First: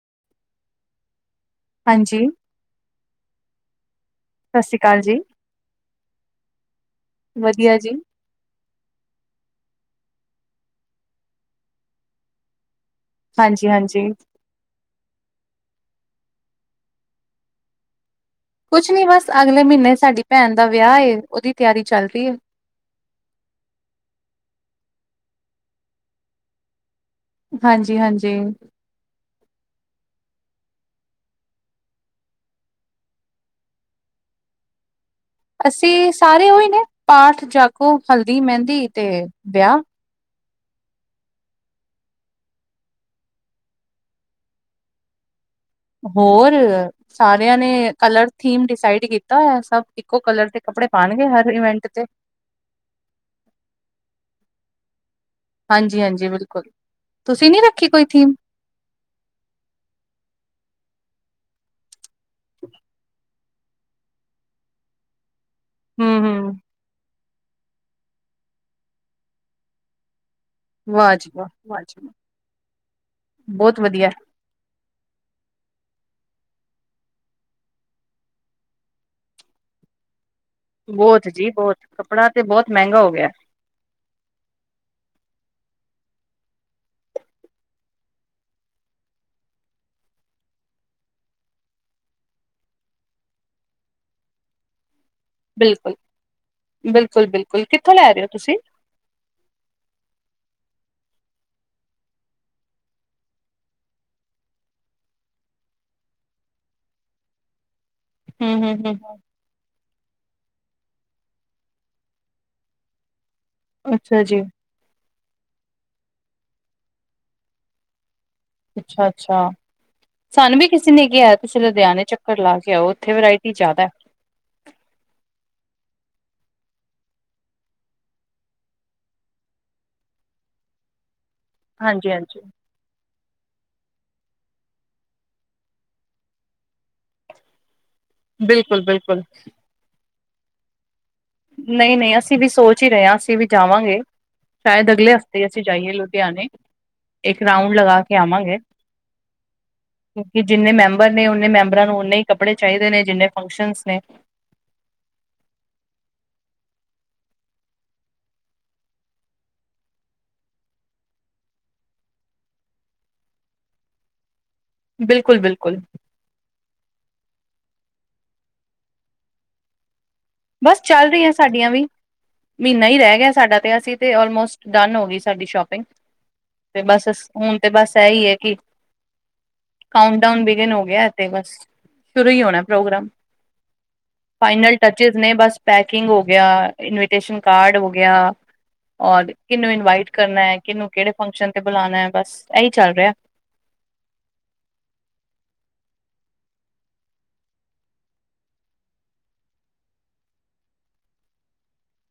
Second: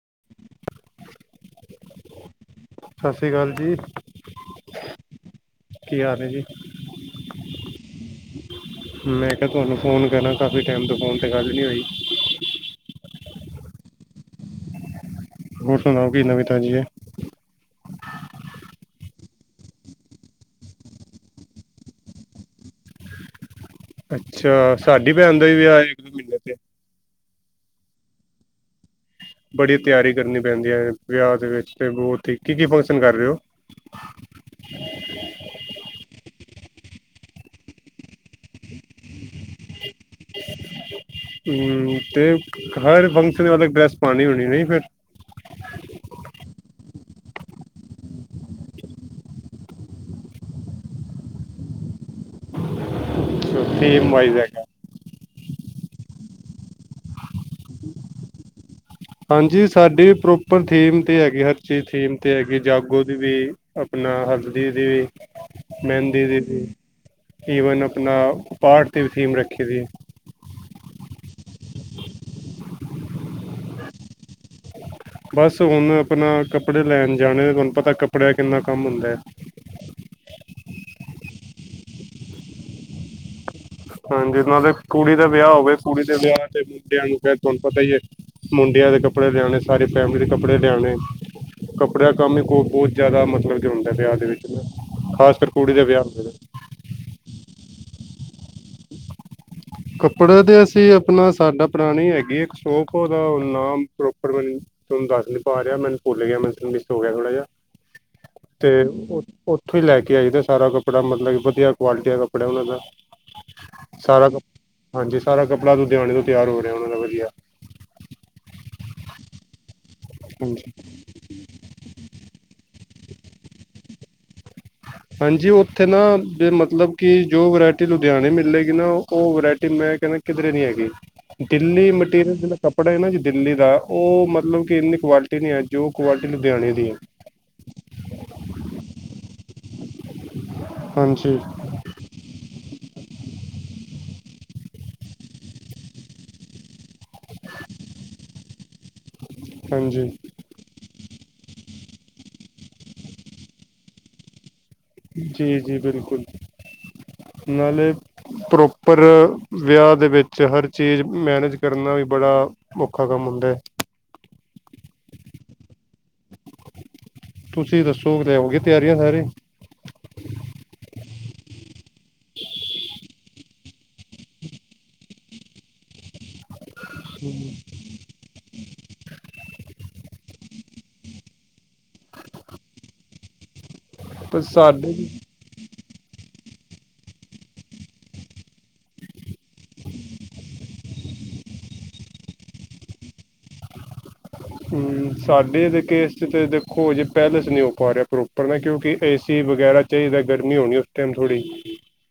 [inaudible] ਹਾਂਜੀ ਸਤਿ ਸ਼੍ਰੀ ਅਕਾਲ ਜੀ ਸਤਿ ਸ੍ਰੀ ਅਕਾਲ ਜੀ ਕੀ ਹਾਲ ਜੀ ਵਧੀਆ ਜੀ ਮੈਂ ਕਿਹਾ ਤੁਹਾਨੂੰ ਫੋਨ ਕਰਾਂ ਕਾਫੀ ਟਾਈਮ ਤੋਂ ਫੋਨ ਤੇ ਗੱਲ ਨੀ ਹੋਈ ਹਾਂਜੀ ਹਾਂਜੀ ਹੋਰ ਸੁਣਾਓ ਕੀ ਨਵੀਤਾ ਜੀ ਹੈ ਕੁਛ ਨਹੀਂ ਬਸ ਅਗਲੇ ਮਹੀਨੇ ਸਾਡੀ ਭੈਣ ਦਾ ਵਿਆਹ ਏ ਉਹਦੀ ਤਿਆਰੀ ਚੱਲ ਰਹੀ ਹੈ ਅੱਛਾ ਸਾਡੀ ਭੈਣ ਦਾ ਹੀ ਵਿਆਹ ਇੱਕ ਦੋ ਮਹੀਨੇ ਤੇ ਹਾਂਜੀ ਹਾਂਜੀ ਬੜੀ ਤਿਆਰੀ ਕਰਨੀ ਪੈਂਦੀ ਹੈ ਵਿਆਹ ਦੇ ਵਿੱਚ ਤੇ ਬਹੁਤ ਕੀ ਫੰਕਸ਼ਨ ਕਰ ਰਹੇ ਹੋ [inaudible] ਅਸੀਂ ਸਾਰੇ ਉਹੀ ਨੇ ਪਾਠ ਜਾਕੋ ਹਲਦੀ ਮਹਿੰਦੀ ਤੇ ਵਿਆਹ ਹਮ ਤੇ ਹਰ ਫੰਕਸ਼ਨ ਮਤਲਬ ਡਰੈਸ ਪਾਉਣੀ ਹੋਣੀ ਨਹੀਂ ਫਿਰ ਹੋਰ ਸਾਰਿਆਂ ਨੇ ਕਲਰ ਥੀਮ ਡਿਸਾਈਡ ਕੀਤਾ ਸਭ ਇੱਕੋ ਕਲਰ ਦੇ ਕੱਪੜੇ ਪਾਉਣਗੇ ਹਰ ਇਵੈਂਟ ਤੇ ਥਮ ਵਾਈਗਾ ਹਾਂਜੀ ਹਾਂਜੀ ਬਿਲਕੁਲ ਤੁਸੀਂ ਨੀ ਰੱਖੀ ਕੋਈ ਥੀਮ ਹਾਂਜੀ ਸਾਡੀ ਪ੍ਰੋਪਰ ਥੀਮ ਤੇ ਹੈਗੀ ਹਰ ਚੀਜ਼ ਥੀਮ ਤੇ ਹੈਗੀ ਜਾਗੋ ਦੀ ਵੀ ਆਪਣਾ ਹਲਦੀ ਦੀ ਵੀ ਮਹਿੰਦੀ ਦੀ ਹੂੰ-ਹੂੰ, ਵੀ ਈਵਨ ਆਪਣਾ ਪਾਰਟ ਦੀ ਵੀ ਥੀਮ ਰੱਖੀ ਦੀ ਏ ਵਾ ਜੀ ਵਾ ਵਾਜ ਬਹੁਤ ਵਧੀਐ ਬਸ ਹੁਣ ਆਪਣਾ ਕੱਪੜੇ ਲੈਣ ਜਾਣੇ ਤੁਹਾਨੂੰ ਪਤਾ ਕੱਪੜਿਆਂ ਕਿੰਨਾ ਕੰਮ ਹੁੰਦਾ ਹੈ [unintelligible] ਬਹੁਤ ਜੀ ਬਹੁਤ, ਕੱਪੜਾ ਤੇ ਬਹੁਤ ਮਹਿੰਗਾ ਹੋ ਗਿਆ ਹਾਂਜੀਨਾਂ ਦੇ ਕੁੜੀ ਦਾ ਵਿਆਹ ਹੋਵੇ ਕੁੜੀ ਦੇ ਵਿਆਹ ਤੇ ਮੁੰਡਿਆਂ ਨੂੰ ਫੇਰ ਤੁਹਾਨੂੰ ਪਤਾ ਹੀ ਹੈ ਮੁੰਡੇ ਦੇ ਕੱਪੜੇ ਲਿਆਣੇ ਸਾਰੀ ਫੈਮਿਲੀ ਦੇ ਕੱਪੜੇ ਲਿਆਣੇ ਕੱਪੜਿਆਂ ਕੰਮ ਹੀ ਬਹੁਤ ਜ਼ਿਆਦਾ ਮਤਲਬ ਕਿ ਹੁੰਦੈ ਵਿਆਹ ਦੇ ਵਿੱਚ ਨਾ ਖਾਸ ਕਰ ਕੁੜੀ ਦੇ ਬਿਲਕੁਲ ਵਿਆਹ ਹੋਵੇ ਬਿਲਕੁਲ ਬਿਲਕੁਲ ਕਿੱਥੋਂ ਲੈ ਰਹੇ ਹੋ ਤੁਸੀਂ ਕੱਪੜਾ ਤੇ ਅਸੀਂ ਆਪਣਾ ਸਾਡਾ ਪੁਰਾਣੀ ਹੈਗੀ ਇੱਕ ਸ਼ੌਕ ਉਹਦਾ ਹੁਣ ਨਾਮ ਪ੍ਰੋਪਰ ਮ ਤੇਨੂੰ ਦੱਸ ਨੀ ਪਾ ਰਿਹਾ ਮੈਨੂੰ ਭੁੱਲ ਗਿਆ ਮੈ ਮਿੱਸ ਹੋ ਗਿਆ ਥੋੜਾ ਜਿਹਾ ਹਮ ਤੇ ਹਮ ਹਮ ਉੱਥੋਂ ਹੀ ਲੈ ਕੇ ਆਈਦੈ ਸਾਰਾ ਕੱਪੜਾ ਮਤਲਬ ਕਿ ਵਧੀਆ ਕੁਆਲਟੀ ਦਾ ਕੱਪੜਾ ਉਹਨਾਂ ਦਾ ਅੱਛਾ ਸਾਰਾ ਕ ਜੀ ਹਾਂਜੀ ਸਾਰਾ ਕੱਪੜਾ ਲੁਧਿਆਣੇ ਤੋਂ ਤਿਆਰ ਹੋ ਰਿਹਾ ਉਹਨਾਂ ਦਾ ਵਧੀਆ ਅੱਛਾ-ਅੱਛਾ। ਸਾਨੂੰ ਵੀ ਹਾਂਜੀ। ਕਿਸੇ ਨੇ ਕਿਹਾ ਤੁਸੀਂ ਲੁਧਿਆਣੇ ਚੱਕਰ ਲਾ ਕੇ ਆਓ ਉੱਥੇ ਵੈਰਾਇਟੀ ਜ਼ਿਆਦੈ। ਹਾਂਜੀ ਉੱਥੇ ਨਾ ਮਤਲਬ ਕਿ ਜੋ ਵਰਾਇਟੀ ਲੁਧਿਆਣੇ ਮਿਲੇਗੀ ਨਾ ਉਹ ਵਰਾਇਟੀ ਮੈਂ ਕਹਿੰਦਾ ਕਿਧਰੇ ਨੀ ਹੈਗੀ ਦਿੱਲੀ ਮਟੀਰੀਅਲ ਹਾਂਜੀ-ਹਾਂਜੀ, ਜਿਹੜਾ ਕੱਪੜਾ ਹੈ ਨਾ ਜੀ ਦਿੱਲੀ ਦਾ ਉਹ ਮਤਲਬ ਕਿ ਇੰਨੀ ਕੁਆਲਿਟੀ ਨੇ ਹੈ ਜੋ ਕੁਆਲਿਟੀ ਲੁਧਿਆਣੇ ਦੀ ਹੈ ਬਿਲਕੁਲ ਬਿਲਕੁਲ ਹਾਂਜੀ। ਨਹੀਂ ਨਹੀਂ ਅਸੀਂ ਵੀ ਸੋਚ ਹੀ ਰਹੇ ਹਾਂ ਅਸੀਂ ਵੀ ਜਾਵਾਂਗੇ ਸ਼ਾਇਦ ਅਗਲੇ ਹਫ਼ਤੇ ਅਸੀਂ ਜਾਈਏ ਲੁਧਿਆਣੇ ਇੱਕ ਰਾਊਂਡ ਲਗਾ ਕੇ ਆਵਾਂਗੇ ਹਾਂਜੀ ਕਿਉਂਕਿ ਜਿੰਨੇ ਮੈਂਬਰ ਨੇ ਓਨੇ ਮੈਂਬਰ ਰ ਨੂੰ ਓਨੇ ਹੀ ਕੱਪੜੇ ਚਾਹੀਦੇ ਨੇ ਜਿੰਨੇ ਫੰਕਸ਼ਨਸ ਨੇ ਜੀ ਜੀ ਬਿਲਕੁਲ ਨਾਲੇ ਪ੍ਰੋਪਰ ਵਿਆਹ ਦੇ ਵਿੱਚ ਹਰ ਚੀਜ਼ ਮੈਨੇਜ ਕਰਨਾ ਬੜਾ ਔਖਾ ਕੰਮ ਹੁੰਦੈ ਬਿਲਕੁਲ ਬਿਲਕੁਲ ਤੁਸੀਂ ਦੱਸੋ ਲਿਆਓਗੇ ਤਿਆਰੀਆਂ ਸਾਰੇ ਬਸ ਚੱਲ ਰਹੀਆਂ ਸਾਡੀਆਂ ਵੀ ਮਹੀਨਾ ਹੀ ਰਹਿ ਗਿਆ ਸਾਡਾ ਤੇ ਅਸੀਂ ਤੇ ਔਲਮੋਸਟ ਡਨ ਹੋ ਗਈ ਸਾਡੀ ਸ਼ੋਪਿੰਗ ਤੇ ਬਸ ਹੁਣ ਤੇ ਬਸ ਇਹੀ ਹੈ ਕਿ ਕਾਊਂਨ ਡਾਊਨ ਬਿਗੇਨ ਹੋ ਵਿਆਹ ਤੇ ਬਸ ਸ਼ੁਰੂ ਹੀ ਹੋਣਾ ਪ੍ਰੋਗਰਾਮ ਪਰ ਸਾਡ ਜੀ ਬਸ ਪੈਕਿੰਗ ਹੋ ਗਿਆ ਇਨਵੀਟੇਸ਼ਨ ਕਾਰਡ ਹੋ ਗਿਆ ਔਰ ਕਿਹਨੂੰ ਇਨਵਾਈਟ ਕਰਨਾ ਹੈ ਕਿਹਨੂੰ ਕਿਹੜੇ ਫੰਕਸ਼ਨ ਤੇ ਬੁਲਾਨਾ ਹੈ ਬਸ ਇਹੀ ਚੱਲ ਰਿਹਾ ਹਮ ਸਾਡੇ ਦੇ ਕੇਸ ਤੇ ਦੇਖੋ ਹਜੇ ਪੈਲੇਸ ਨਹੀਂ ਹੋ ਪਾ ਰਿਹਾ ਪ੍ਰੋਪਰ ਨਾ ਕਿਉਂਕਿ ਏਸੀ ਵਗੈਰਾ ਚਾਹੀਦਾ ਗਰਮੀ ਹੋਣੀ ਉਸ ਟਾਈਮ ਥੋੜੀ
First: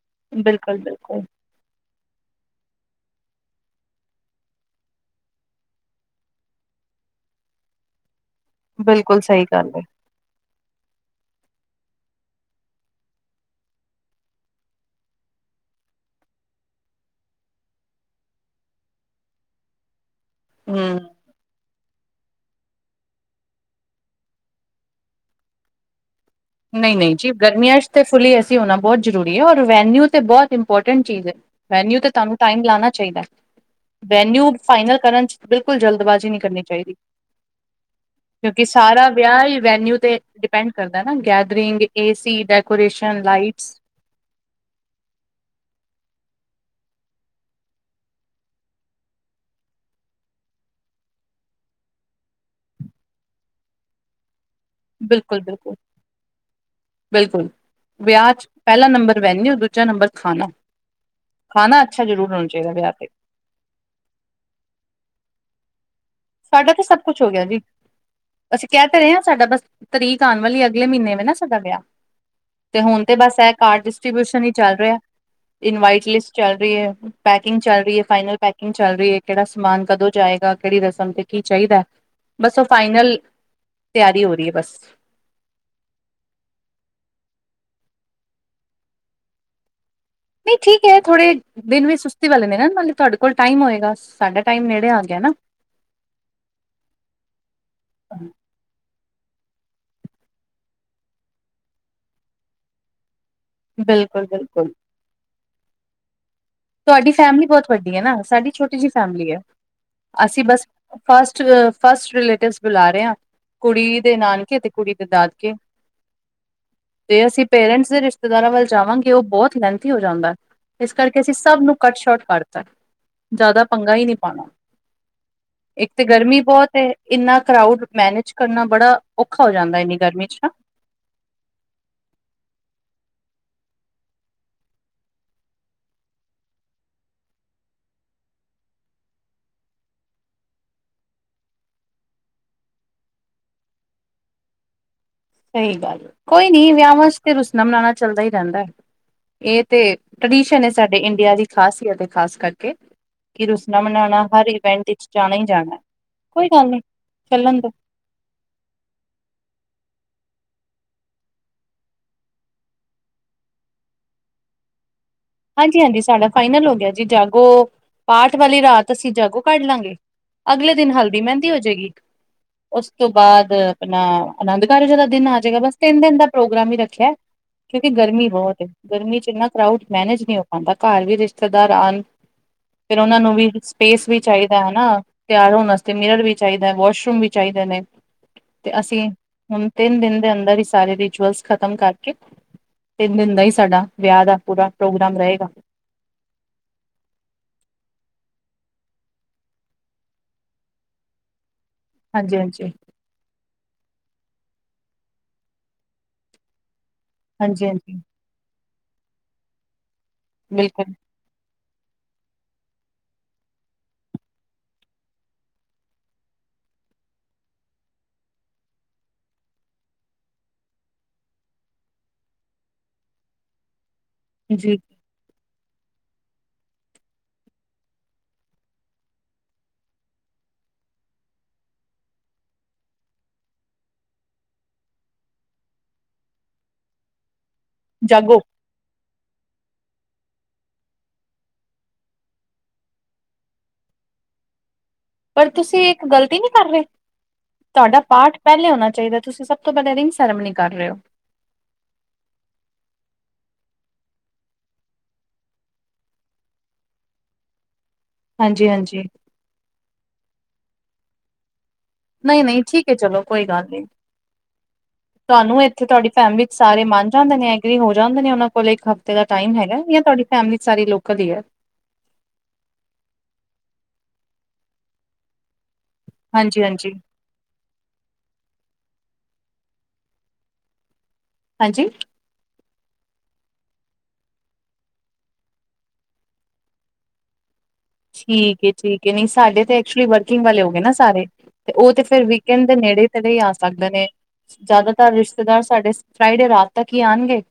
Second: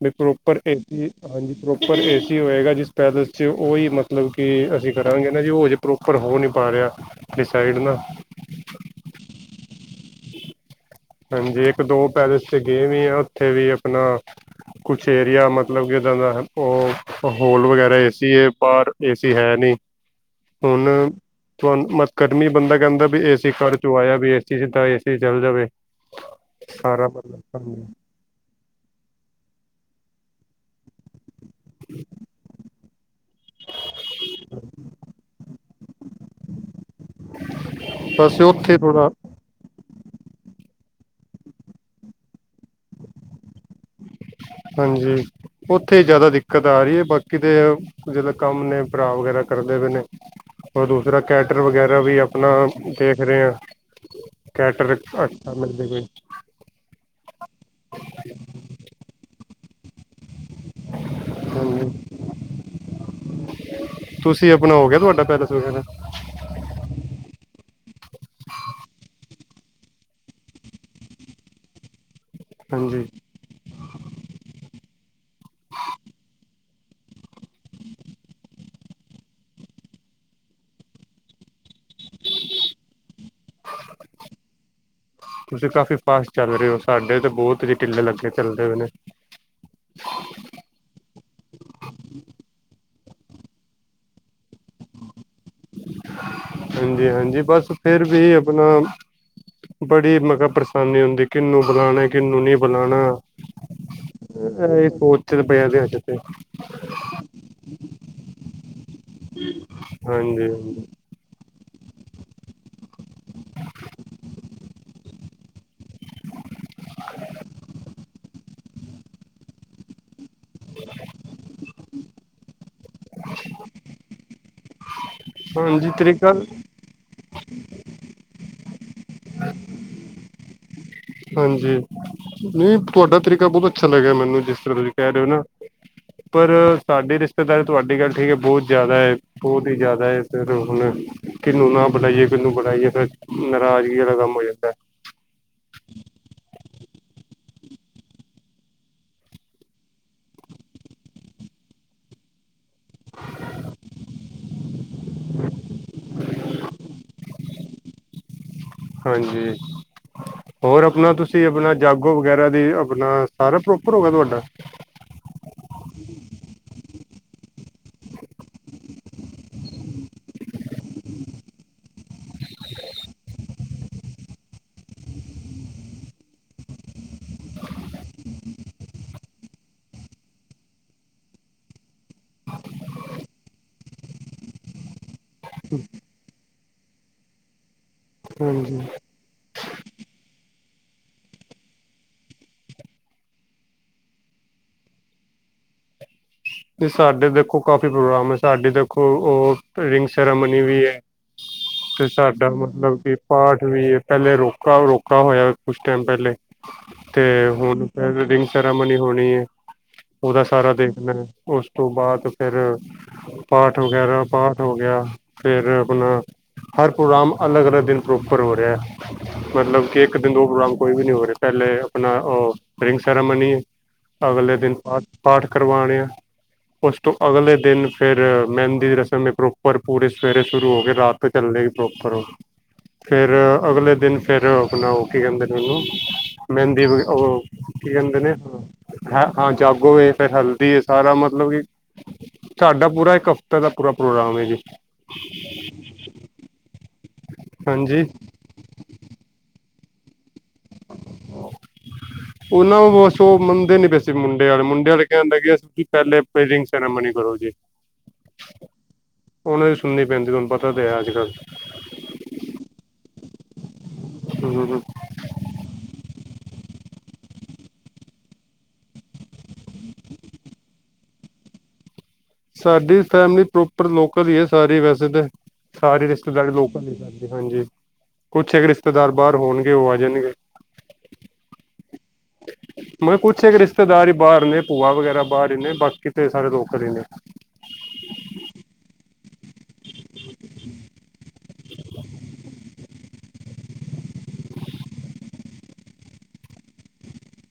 ਵੀ ਪ੍ਰੋਪਰ ਏ ਬਿਲਕੁਲ ਬਿਲਕੁਲ ਹਾਂਜੀ ਪ੍ਰੋਪਰ ਏ ਹੋਏਗਾ ਜਿਸ ਪੈਦਲ ਚ ਉਹੀ ਮਤਲਬ ਕਿ ਅਸੀਂ ਕਰਾਂਗੇ ਨਾ ਜੀ ਉਹ ਹਜੇ ਪ੍ਰੋਪਰ ਹੋ ਨਹੀਂ ਪਾ ਰਿਹਾ ਸਾਈਡ ਨਾ ਬਿਲਕੁਲ ਸਹੀ ਗੱਲ ਹੈ ਹਾਂਜੀ ਇੱਕ ਦੋ ਪੈਲੇਸ ਚ ਗਏ ਵੀ ਆ ਉੱਥੇ ਵੀ ਆਪਣਾ ਕੁਛ ਏਰੀਆ ਮਤਲਬ ਕਿ ਇੱਦਾਂ ਦਾ ਉਹ ਹੋਲ ਵਗੈਰਾ ਏ ਸੀ ਏ ਬਾਹਰ ਏਸੀ ਹੈ ਨਹੀਂ ਹਮ ਹੁਣ ਤੁਹਾਨੂੰ ਮ ਕਰਨੀ ਬੰਦਾ ਕਹਿੰਦਾ ਵੀ ਏਸੀ ਘਰ ਚੋਂ ਆਇਆ ਵੀ ਏਸੀ ਚ ਤਾਂ ਏ ਸੀ ਚੱਲ ਜਾਵੇ ਨਹੀਂ ਸਾਰਾ ਨਹੀਂ ਜੀ ਮਤਲਬ ਗਰਮੀਆਂ ' ਹਾਂਜੀ ਤੇ ਫੁੱਲੀ ਹੋਣਾ ਬਹੁਤ ਜ਼ਰੂਰੀ ਹੈ ਔਰ ਵੈਨਿਊ ਤੇ ਬਹੁਤ ਇੰਪੋਰਟੈਂਟ ਚੀਜ਼ ਹੈ ਵੈਨਿਊ ਤੇ ਤੁਹਾਨੂੰ ਟਾਈਮ ਲਾਣਾ ਚਾਹੀਦੈ ਵੈਨਿਊ ਫਾਈਨਲ ਕਰਨ 'ਚ ਬਿਲਕੁਲ ਜਲਦਬਾਜ਼ੀ ਨਹੀਂ ਕਰਨੀ ਚਾਹੀਦੀ ਬਸ ਕਿਉਂਕਿ ਉੱਥੇ ਸਾਰਾ ਥੋੜਾ ਵਿਆਹ ਹੀ ਵੈਨਿਊ ਤੇ ਡਿਪੈਂਡ ਕਰਦਾ ਨਾ ਗੈਦਰਿੰਗ ਏਸੀ ਡੈਕੋਰੇਸ਼ਨ ਲਾਈਟਸ ਹਾਂਜੀ ਉੱਥੇ ਜ਼ਿਆਦਾ ਦਿੱਕਤ ਆ ਰਹੀ ਹੈ ਬਾਕੀ ਦੇ ਜਦੋਂ ਕੰਮ ਨੇ ਭਰਾ ਵਗੈਰਾ ਕਰਦੇ ਪਏ ਨੇ ਰ ਦੂਸਰਾ ਕੈਟਰ ਵਗੈਰਾ ਵੀ ਆਪਣਾ ਦੇਖ ਰਹੇ ਹ ਬਿਲਕੁਲ ਬਿਲਕੁਲ ਬਿਲਕੁਲ ਵਿਆਹ ' ਪਹਿਲਾ ਨੰਬਰ ਵਨਿਉ ਦੂਜਾ ਨੰਬਰ ਖਾਣਾ ਖਾਣਾ ਅੱਛਾ ਹਾਂਜੀ ਜ਼ਰੂਰ ਹੋਣਾ ਚਾਹੀਦਾ ਵਿਆਹ ਤੇ ਤੁਸੀਂ ਅਪਣਾਓਗੇ ਤੁਹਾਡਾ ਪੈਲੇਸ ਵਗੈਰਾ ਸਾਡਾ ਤੇ ਸਭ ਕੁਛ ਹੋ ਗਿਆ ਜੀ ਅਸੀਂ ਕਹਿ ਤੇ ਰਹੇ ਹਾਂ ਸਾਡਾ ਬਸ ਤਰੀਕ ਆਉਣ ਵਾਲੀ ਅਗਲੇ ਮਹੀਨੇ ਵ ਨਾ ਸਾਡਾ ਵਿਆਹ ਤੇ ਹੁਣ ਹਾਂਜੀ ਤੇ ਬਸ ਇਹ ਕਾਰਡ ਡਿਸਟਰੀਬਿਊਸ਼ਨ ਹੀ ਚੱਲ ਰਿਹਾ ਇਨਵਾਟ ਲਿਸਟ ਚੱਲ ਰਹੀ ਹੈ ਪੈਕਿੰਗ ਚੱਲ ਰਹੀ ਹੈ ਫਾਈਨਲ ਪੈਕਿੰਗ ਚੱਲ ਰਹੀ ਹੈ ਕਿਹੜਾ ਸਮਾਨ ਕਦੋਂ ਜਾਏਗਾ ਕਿਹੜੀ ਰਸਮ ਤੇ ਕੀ ਚਾਹੀਦਾ ਬਸ ਉਹ ਫਾਈਨਲ ਤਿਆਰੀ ਹੋ ਰਹੀ ਹੈ ਬਸ। ਤੁਸੀਂ ਕਾਫੀ ਫਾਸਟ ਚੱਲ ਰਹੇ ਹੋ ਸਾਡੇ ਤੇ ਬਹੁਤ ਢਿੱਲ ਲੱਗੇ ਚੱਲਦੇ ਹੋ ਨੇ ਨਹੀਂ ਠੀਕ ਹੈ ਥੋੜੇ ਦਿਨ ਵੀ ਸੁਸਤੀ ਵਾਲੇ ਨੇ ਨਾ ਨਾਲੇ ਤੁਹਾਡੇ ਕੋਲ ਟਾਈਮ ਹੋਏਗਾ ਸਾਡਾ ਟਾਈਮ ਨੇੜੇ ਆ ਗਿਆ ਨਾ ਹਾਂਜੀ ਹਾਂਜੀ ਬਸ ਫੇਿਰ ਵੀ ਆਪਣਾ ਬੜੀ ਮੈ ਕਿਹਾ ਪਰੇਸ਼ਾਨੀ ਆਉਦੀ ਕਿਨੂੰ ਬੁਲਾਉਣਾ ਕਿਹਨੂੰ ਨਹੀਂ ਬੁਲਾਉਣਾ ਬਿਲਕੁਲ ਬਿਲਕੁਲ ਬੜਿਆ ਦੇ ਹੇ ਤੁਹਾਡੀ ਫੈਮਿਲੀ ਬਹੁਤ ਵੱਡੀ ਹੈ ਨਾ ਸਾਡੀ ਛੋਟੀ ਜਿਹੀ ਫੈਮਿਲੀ ਹੈ ਅਸੀਂ ਹਾਂਜੀ ਬਸ ਹਾਂਜੀ ਫਸਟ ਫਸਟ ਰਿਲੇਟਿਵਸ ਬੁਲਾ ਰਹੇ ਹ ਕੁੜੀ ਦੇ ਨਾਨਕੇ ਤੇ ਕੁੜੀ ਦੇ ਦਾਦਕੇ ਤੇ ਅਸੀਂ ਪੇਰੈਂਟਸ ਦੇ ਰਿਸ਼ਤੇਦਾਰਾਂ ਵੱਲ ਜਾਵਾਂਗੇ ਉਹ ਬਹੁਤ ਹੀ ਲਹਨਤੀ ਹੋ ਜਾਂਦਾ ਇਸ ਕਰਕੇ ਕਿ ਅਸੀਂ ਸਭ ਨੂੰ ਕੱਟ ਸ਼ੋਟ ਕਰਤਾ ਜ਼ਿਆਦਾ ਪੰਗਾ ਹੀ ਨਹੀਂ ਪਾਉਣਾ ਹਾਂਜੀ ਇੱਕ ਤਾਂ ਤਰੀਕਾ ਗਰਮੀ ਬਹੁਤ ਇੰਨਾ ਕਰਾਊਡ ਮੈਨੇਜ ਕਰਨਾ ਬੜਾ ਔਖਾ ਹੋ ਜਾਂਦਾ ਇਨੀ ਗਰਮੀ ਚ ਹਨ ਹਾਂਜੀ ਨਹੀਂ ਤੁਹਾਡਾ ਤਰੀਕਾ ਬਹੁਤ ਅੱਛਾ ਲੱਗਿਆ ਮੈਨੂੰ ਜਿਸ ਤਰ੍ਹਾਂ ਤੁਸੀਂ ਕਹਿ ਰਹੇ ਹੋ ਨਾ ਪਰ ਸਾਡੇ ਰਿਸ਼ਤੇਦਾਰੀ ਤੁਹਾਡੀ ਗੱਲ ਠੀਕ ਹੈ ਬਹੁਤ ਜ਼ਿਆਦਾ ਹੈ ਬਹੁਤ ਹੀ ਜ਼ਿਆਦਾ ਹੈ ਫ ਹੁਣ ਕਿਹਨੂੰ ਨਾ ਬਣਾਈਏ ਕਿਨੂੰ ਬਣਾਈਏ ਫ ਨਾਰਾਜ਼ਗੀ ਵਾਲਾ ਕੰਮ ਹੋ ਜਾਂਦਾ ਸਹੀ ਗੱਲ ਕੋਈ ਨੀ ਵਿਆਹਾਂ ਚ ਤੇ ਰੁਸਨਾ ਬਣਾਉਣਾ ਚੱਲਦਾ ਹੀ ਰਹਿੰਦਾ ਹੈ ਇਹ ਤੇ ਟ੍ਰਡੀਸ਼ਨ ਹੈ ਸਾਡੇ ਇੰਡੀਆ ਦੀ ਖਾਸੀਅਤਏ ਖਾਸ ਕਰਕੇ ਕਿ ਰੁਸਨਾ ਮਨਾਉਣਾ ਹਰ ਇਵੈਂਟ ਵਿੱਚ ਜਾਣਾ ਹੀ ਜਾਣਾ ਹੈ ਕੋਈ ਗੱਲ ਨੀ ਚੱਲਣ ਦ ਹਾਂਜੀ ਹੋਰ ਆਪਣਾ ਤੁਸੀਂ ਆਪਣਾ ਜਾਗੋ ਵਗੈਰਾ ਦੀ ਆਪਣਾ ਸਾਰਾ ਪ੍ਰੋਪਰ ਹੋਗਾ ਤੁਹਾਡਾ ਹਾਂਜੀ ਹਾਂਜੀ ਸਾਡਾ ਫਾਈਨਲ ਹੋ ਗਿਆ ਜੀ ਜਾਗੋ ਪਾਠ ਵਾਲੀ ਰਾਤ ਅਸੀਂ ਜਾਗੋ ਕੱਢ ਲਾਂਗੇ ਅਗਲੇ ਦਿਨ ਹਲਦੀ ਮਹਿੰਦੀ ਹੋਜਏਗੀ ਇੱਕ ਉਸ ਤੋਂ ਬਾਅਦ ਆਪਣਾ ਆਨੰਦ ਕਾਰਜ ਦਾ ਦਿਨ ਆ ਜਾਏਗਾ ਬਸ ਤਿੰਨ ਦਿਨ ਦਾ ਪ੍ਰੋਗਰਾਮ ਹੀ ਰੱਖਿਆ ਕਿਉਂਕਿ ਗਰਮੀ ਬਹੁਤ ਹੈ ਗਰਮੀ ਚ ਇੰਨਾ ਕਰਾਊਡ ਮੈਨੇਜ ਨਹੀਂ ਹੋ ਪਾਉਂਦਾ ਘਰ ਵੀ ਰਿਸ਼ਤੇਦਾਰ ਆਉਣ ਫਿਰ ਉਹਨਾਂ ਨੂੰ ਵੀ ਸਪੇਸ ਵੀ ਚਾਹੀਦਾ ਹਨਾ ਤਿਆਰ ਹੋਣ ਵਾਸਤੇ ਮਿਰਰ ਵੀ ਚਾਹੀਦਾ ਵਾਸ਼ਰੂਮ ਵੀ ਚਾਹੀਦਾ ਨੇ ਤੇ ਹਾਂਜੀ ਅਸੀਂ ਹੁਣ ਤਿੰਨ ਦਿਨ ਦੇ ਅੰਦਰ ਹੀ ਸਾਰੇ ਰਿਚੁਅਲਸ ਖ਼ਤਮ ਕਰਕੇ ਤਿੰਨ ਦਿਨ ਦਾ ਹੀ ਸਾਡਾ ਵਿਆਹ ਦਾ ਪੂਰਾ ਪ੍ਰੋਗਰਾਮ ਰਹੇਗਾ ਸਾਡੇ ਦੇਖੋ ਕਾਫੀ ਪ੍ਰੋਗਰਾਮ ਹੈ ਸਾਡੇ ਦੇਖੋ ਉਹ ਰਿੰਗ ਸੈਰਾਮਨੀ ਵੀ ਹੈ ਤੇ ਹਾਂਜੀ ਸਾਡਾ ਹਾਂਜੀ ਮਤਲਬ ਕਿ ਪਾਠ ਵੀ ਪਹਿਲੇ ਰੋਕਾ ਰੋਕਾ ਹੋਇਆ ਕੁਛ ਟਾਈਮ ਪਹਿਲੇ ਤੇ ਹਾਂਜੀ ਹੁਣ ਹਾਂਜੀ ਫੇਰ ਰਿੰਗ ਸੈਰਾਮਨੀ ਹੋਣੀ ਹੈ ਉਹਦਾ ਸਾਰਾ ਬਿਲਕੁਲ ਦੇਖਣਾ। ਉਸ ਤੋਂ ਬਾਅਦ ਫਿਰ ਪਾਠ ਵਗੈਰਾ ਪਾਠ ਹੋ ਗਿਆ ਫਿਰ ਆਪਣਾ। ਹਰ ਪ੍ਰੋਗਰਾਮ ਅਲੱਗ ਅਲੱਗ ਦਿਨ ਪ੍ਰੋਪਰ ਹੋ ਰਿਹਾ ਹੈ। ਮਤਲਬ ਕਿ ਇੱਕ ਦਿਨ ਦੋ ਪ੍ਰੋਗਰਾਮ ਕੋਈ ਵੀ ਨਹੀਂ ਹੋ ਰਿਹਾ ਪਹਿਲੇ ਆਪਣਾ ਰਿੰਗ ਸੈਰਾਮਨੀ। ਅਗਲੇ ਦਿਨ ਜੀ ਪਾ ਪਾਠ ਕਰਵਾਉਣੇ ਆ। ਉਸ ਤੋਂ ਅਗਲੇ ਦਿਨ ਫੇਰ ਮਹਿੰਦੀ ਦੀ ਰਸਮ ਏ ਪ੍ਰੋਪਰ ਪੂਰੇ ਸਵੇਰੇ ਸ਼ੁਰੂ ਹੋ ਕੇ ਰਾਤ ਤਕ ਚੱਲੇ। ਰੋ ਕਰੋ ਫੇਰ ਅਗਲੇ ਦਿਨ ਫੇਰ ਆਪਣਾ ਉਹ ਕੀ ਕਹਿੰਦੇ ਨੇ ਉਹਨੂੰ ਮਹਿੰਦੀ ਉਹ। ਕੀ ਕਹਿੰਦੇ ਨੇ ਜਾਗੋ ਹਾਂ ਹਾਂ ਜਾਗੋ ਇਹ ਫੇਰ ਹੈਲਦੀ। ਸਾਰਾ ਮਤਲਬ ਕਿ ਸਾਡਾ ਪੂਰਾ ਇੱਕ ਹਫ਼ਤੇ ਦਾ ਪੂਰਾ ਪ੍ਰੋਗਰਾਮ ਹੈ ਜੀ। ਪਰ ਤੁਸੀਂ ਇੱਕ ਗ਼ਲਤੀ ਨਹੀਂ ਕਰ ਰਹੇ ਤੁਹਾਡਾ ਹਾਂਜੀ ਪਾਠ ਪਹਿਲੇ ਹੋਣਾ ਚਾਹੀਦਾ ਤੁਸੀਂ ਸਭ। ਬੇ ਰਿੰਗਸ ਉਹ ਨਾਂ ਬਸ ਓ ਕਦੇ ਨੀ ਵੇਸੇ ਮੁੰਡੇ ਵਾਲੇ ਮੁੰਡੇ ਵਾਲੇ ਕਹਿੰਦੇ ਕਿ ਪਹਿਲੇ ਰਿੰਗ ਸੈਰੇਮਨੀ ਕਰੋ ਜੇ। ਹਾਂਜੀ ਹਾਂਜੀ ਉਹਨਾਂ ਦੀ ਸੁਣਨੀ ਪੈਂਦੀ ਤੁਹਾਨੂੰ ਪਤਾ ਤੇ ਹੈ ਅੱਜ ਕੱਲ। ਨਹੀਂ ਨਹੀਂ ਠੀਕ ਹੈ ਚਲੋ ਕੋਈ ਗੱਲ ਨੀ। ਕੱਲ੍ਹ ਤੁਹਾਨੂੰ ਇੱਥੇ ਤੁਹਾਡੀ ਫੈਮਿਲੀ ਚ ਸਾਰੇ ਮੰਨ ਜਾਂਦੇ ਨੇ ਐਗਰੀ ਹੋ ਜਾਂਦੇ ਨੇ ਉਹਨਾਂ ਕੋਲ ਇੱਕ ਹਫ਼ਤੇ ਦਾ ਟਾਈਮ ਹੈਗਾ ਯਾ ਤੁਹਾਡੀ। ਫੈਮਲੀ ਸਾਰੀ ਲੋਕਲ ਹੀ ਹੈ। ਸਾਡੀ ਫੈਮਲੀ ਪ੍ਰੋਪਰ ਲੋਕਲ ਹੀ ਹੈ ਸਾਰੀ ਵੈਸੇ ਤੇ। ਸਾਰੀ ਰਿਸ਼ਤੇਦਾਰੀ ਲੋਕਲ ਹਾਂਜੀ-ਹਾਂਜੀ, ਹੀ ਸਾਡੀ ਹਾਂਜੀ ਕੁਛ ਹੈਗੇ। ਰਿਸ਼ਤੇਦਾਰ ਬਾਹਰ ਹੋਣਗੇ ਉਹ ਆ ਜਾਣਗੇ। ਹਾਂਜੀ। ਮੈਂ ਕੁੱਛ ਇੱਕ ਰਿਸ਼ਤੇਦਾਰ ਹੀ ਬਾਹਰ ਨੇ ਭੂਆ ਵਗੈਰਾ ਬਾਹਰ ਹੀ ਨੇ ਬਾਕੀ ਤੇ ਸਾਰੇ ਲੋਕ ਹੀ ਨੇ। ਠੀਕ ਏ ਠੀਕ ਏ ਨਹੀਂ ਸਾਡੇ ਤੇ ਐਕਚੁਲੀ ਵਰਕਿੰਗ ਵਾਲੇ ਹੋ ਗਏ ਨਾ ਸਾਰੇ। ਤੇ ਉਹ ਤੇ ਫਿਰ ਵੀਕਐਂਡ ਦੇ ਨੇੜੇ ਤੇੜੇ ਹੀ ਆ ਸਕਦੇ ਨੇ ਜ਼ਿਆਦਾਤਰ ਰਿਸ਼ਤੇਦਾਰ ਸਾਡੇ ਫਰਾਈਡੇ ਰਾਤ ਤੱਕ ਹੀ ਆਉਣਗੇ।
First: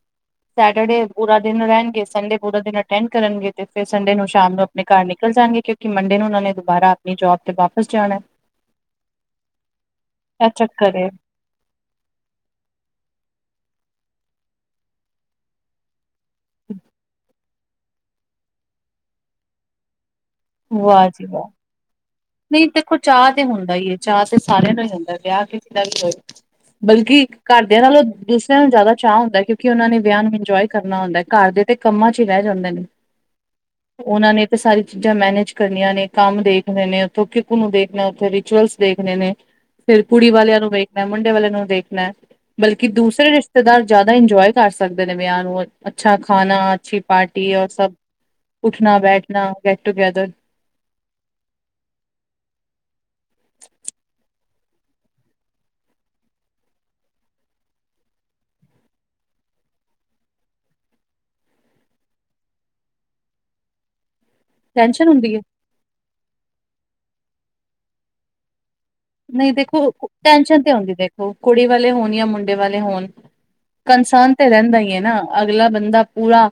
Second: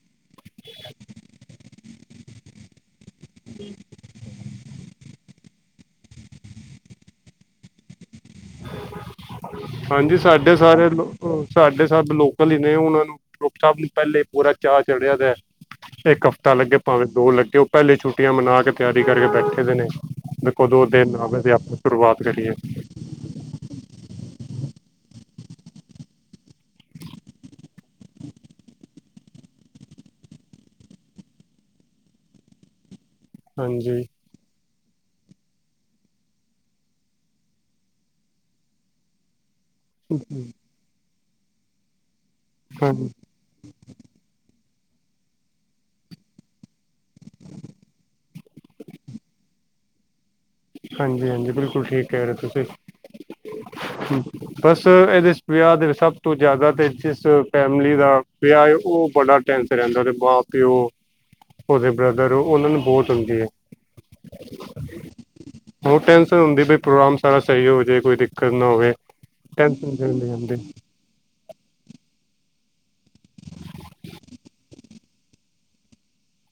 ਸੈਟਰਡੇ ਪੂਰਾ ਦਿਨ ਰਹਿਣਗੇ ਸੰਡੇ ਪੂਰਾ ਦਿਨ ਅਟੈਂਡ ਕਰਨਗੇ ਤੇ ਫਿਰ ਸੰਡੇ ਨੂੰ ਸ਼ਾਮ ਨੂੰ ਆਪਣੇ ਘਰ ਨ। ਨਿਕਲ ਜਾਣਗੇ ਕਿਉਂਕਿ ਮੰਡੇ ਨੂੰ ਉਹਨਾਂ ਨੇ ਦੁਬਾਰਾ ਆਪਣੀ ਜੋਬ ਤੇ ਵਾਪਿਸ ਜਾਣਾ। [inaudible] ਹਾਂਜੀ ਇਹ ਸਾਡੇ ਸਾਰੇ ਚੱਕਰ ਏ, ਲੋ ਸਾਡੇ ਸਭ ਲੋਕਲ ਹੀ ਨੇ ਉਹਨਾਂ ਨੂੰ ਰੋ। ਪਹਿਲੇ ਪੂਰਾ ਚਾਅ ਚੜਿਆ ਦਾ ਇੱਕ ਹਫ਼ਤਾ ਲੱਗੇ ਭਾਵੇਂ ਦੋ ਲੱਗੇ। ਪਹਿਲੇ ਛੁੱਟੀਆਂ ਮਨਾ ਕੇ ਤਿਆਰੀ ਕਰਕੇ ਬੈਠੇ ਦੇ ਨੇ ਦੇਖੋ ਓ ਵਾਹ ਦਿਨ ਜੀ ਵਾਹ। ਆਵੇ ਆਪਾਂ ਸ਼ੁਰੂਆਤ। ਕਰੀਏ ਨਹੀਂ ਦੇਖੋ ਚਾਅ ਤੇ ਹੁੰਦਾ ਹੀ ਹੈ ਚਾਅ ਤੇ ਸਾਰਿਆਂ ਦਾ ਹੀ ਹੁੰਦਾ ਵਿਆਹ ਕਿਸੇ ਦਾ ਵੀ ਹੋਏ। ਬਲਕਿ ਘਰਦਿਆਂ ਨਾਲੋਂ ਦੂਸਰਿਆਂ ਨੂੰ ਜ਼ਿਆਦਾ ਚਾਅ ਹੁੰਦਾ ਹੈ ਕਿਉਂਕਿ ਉਹਨਾਂ ਨੇ ਵਿਆਹ ਨੂੰ ਇੰਜੋਏ ਕਰਨਾ ਹੁੰਦਾ ਹੈ ਘਰ ਦੇ। ਕੰਮਾਂ ਚ ਹੀ ਰਹਿ ਜਾਂਦੇ ਨੇ। ਹਾਂਜੀ। ਉਹਨਾਂ ਨੇ ਸਾਰੀ ਚੀਜ਼ਾਂ ਮੈਨੇਜ ਕਰਨੀਆਂ ਨੇ ਕੰਮ ਦੇਖਨੇ ਨੇ। ਉਥੋਂ ਕਿਕੂ ਨੂੰ ਦੇਖਣਾ ਉੱਥੇ ਰਿਚੁਅਲਸ ਦੇਖਣੇ ਨੇ ਫੇਰ ਕੁੜੀ ਵਾਲਿਆਂ ਨੂੰ ਵੇਖ। ਮੁੰਡੇ ਵਾਲੇ ਨੂੰ ਦੇਖਣਾ ਬਲਕਿ ਹਾਂਜੀ ਦੂਸਰੇ ਰਿਸ਼ਤੇਦਾਰ ਜ਼ਿਆਦਾ ਇੰਜੋਏ। ਕਰ ਸਕਦੇ ਨੇ ਵਿਆਹ ਨੂੰ ਅੱਛਾ ਖਾਣਾ ਅੱਛੀ ਪਾਰਟੀ ਔਰ ਸਭ। ਉੱਠਣਾ ਬੈਠਣਾ ਗੈਟ ਟੂਗੇੈਦਰ। ਹਾਂਜੀ ਹਾਂਜੀ ਬਿਲਕੁਲ ਠੀਕ ਕਹਿ ਰਹੇ ਤੁਸੀਂ। ਬਸ ਇਹਦੇ ਵਿਆਹ ਦੇ ਸਭ ਤੋਂ ਜ਼ਿਆਦਾ ਤੇ ਜਿਸ ਫੈਮਿਲੀ ਦਾ ਵਿਆਹ ਹੈ ਉਹ ਬੜਾ। ਹਰ ਟੇਂਸ਼ਨ ਰਹਿੰਦਾ ਏ ਮਾਂ ਪਿਓ ਉਹਦੇ ਬ੍ਰਦਰ ਉਹਨਾ ਨੂੰ ਬਹੁਤ ਹੁੰਦੀ ਹੈ। ਟੈਨਸ਼ਨ ਹੁੰਦੀ ਹੈ ਉਹ ਟੈਂਨਸ਼ਨ ਹੁੰਦੀ ਬਈ ਪ੍ਰੋਗਰਾਮ ਸਾਰਾ ਸਹੀ ਹੋ ਜੈ ਕੋਈ ਦਿੱਕਤ ਨਾ ਹੋਵੇ। ਨਹੀਂ ਦੇਖੋ ਟੈਨਸ਼ਨ ਹੁੰਦੀ ਰਹਿੰਦੀ ਟੈਨਸ਼ਨ ਤੇ ਹੁੰਦੀ ਦੇਖੋ ਕੁੜੀ ਵਾਲੇ ਹੋਣ ਜਾਂ ਮੁੰਡੇ ਵਾਲੇ ਹੋਣ। ਕੰਸਰਨ ਤੇ ਰਹਿੰਦਾ ਹੀ ਹੈ ਨਾ ਅਗਲਾ ਬੰਦਾ ਪੂਰਾ।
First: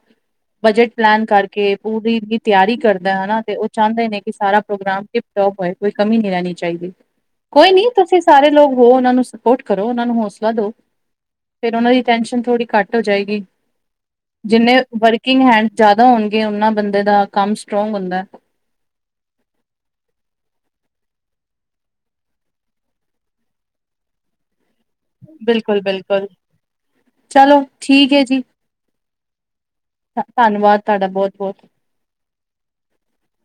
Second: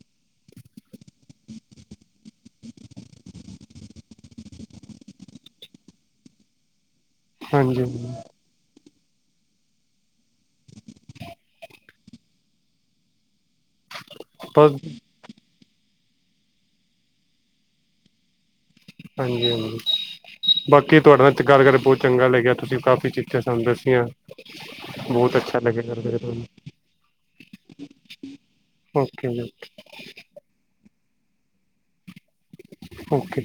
ਬਜਟ ਪਲਾਨ ਕਰਕੇ ਪੂਰੀ ਤਿਆਰੀ ਕਰਦਾ ਹੈਨਾ ਤੇ ਉਹ ਚਾਹੁੰਦੇ ਨੇ ਕਿ ਸਾਰਾ ਪ੍ਰੋਗਰਾਮ। ਕੋਈ ਕਮੀ ਨਹੀਂ ਰਹਿਣੀ ਚਾਹੀਦੀ ਕੋਈ ਹਾਂਜੀ ਨਹੀਂ ਤੁਸੀਂ ਸਾਰੇ ਲੋਕ। ਹੋ ਉਹਨਾਂ ਨੂੰ ਸਪੋਰਟ ਕਰੋ ਉਹਨਾਂ ਨੂੰ ਹੌਸਲਾ ਦੋ ਫੇਰ ਉਹਨਾਂ ਦੀ ਟੈਨਸ਼ਨ ਥੋੜੀ ਘੱਟ ਹੋ ਜਾਏਗੀ। ਬਸ ਜਿੰਨੇ ਹਾਂਜੀ ਵਰਕਿੰਗ ਹੈ ਜ਼ਿਆਦਾ ਹੋਣਗੇ ਉਹਨਾਂ ਬੰਦੇ ਦਾ ਕੰਮ ਸਟਰੋਂਗ ਹੁੰਦਾ। ਹਾਂਜੀ, ਹਾਂਜੀ ਬਾਕੀ ਕੀ ਤੁਹਾਡੇ ਨਾਲ ਗੱਲ ਕਰੇ ਬਹੁਤ ਚੰਗਾ ਲੱਗਿਆ ਤੁਸੀਂ ਕਾਫੀ ਚੀਜਾਂ ਸਾਨੂੰ ਦੱਸੀਆਂ। ਬਹੁਤ ਅੱਛਾ ਬਿਲਕੁਲ ਲੱਗਿਆ ਤੁਹਾਡੇ ਬਿਲਕੁਲ ਨਾਲ ਚਲੋ ਠੀਕ ਹੈ ਜੀ। ਓਕੇ ਜੀ ਧੰਨਵਾਦ ਤੁਹਾਡਾ ਬਹੁਤ, ਬਹੁਤ ਓਕੇ।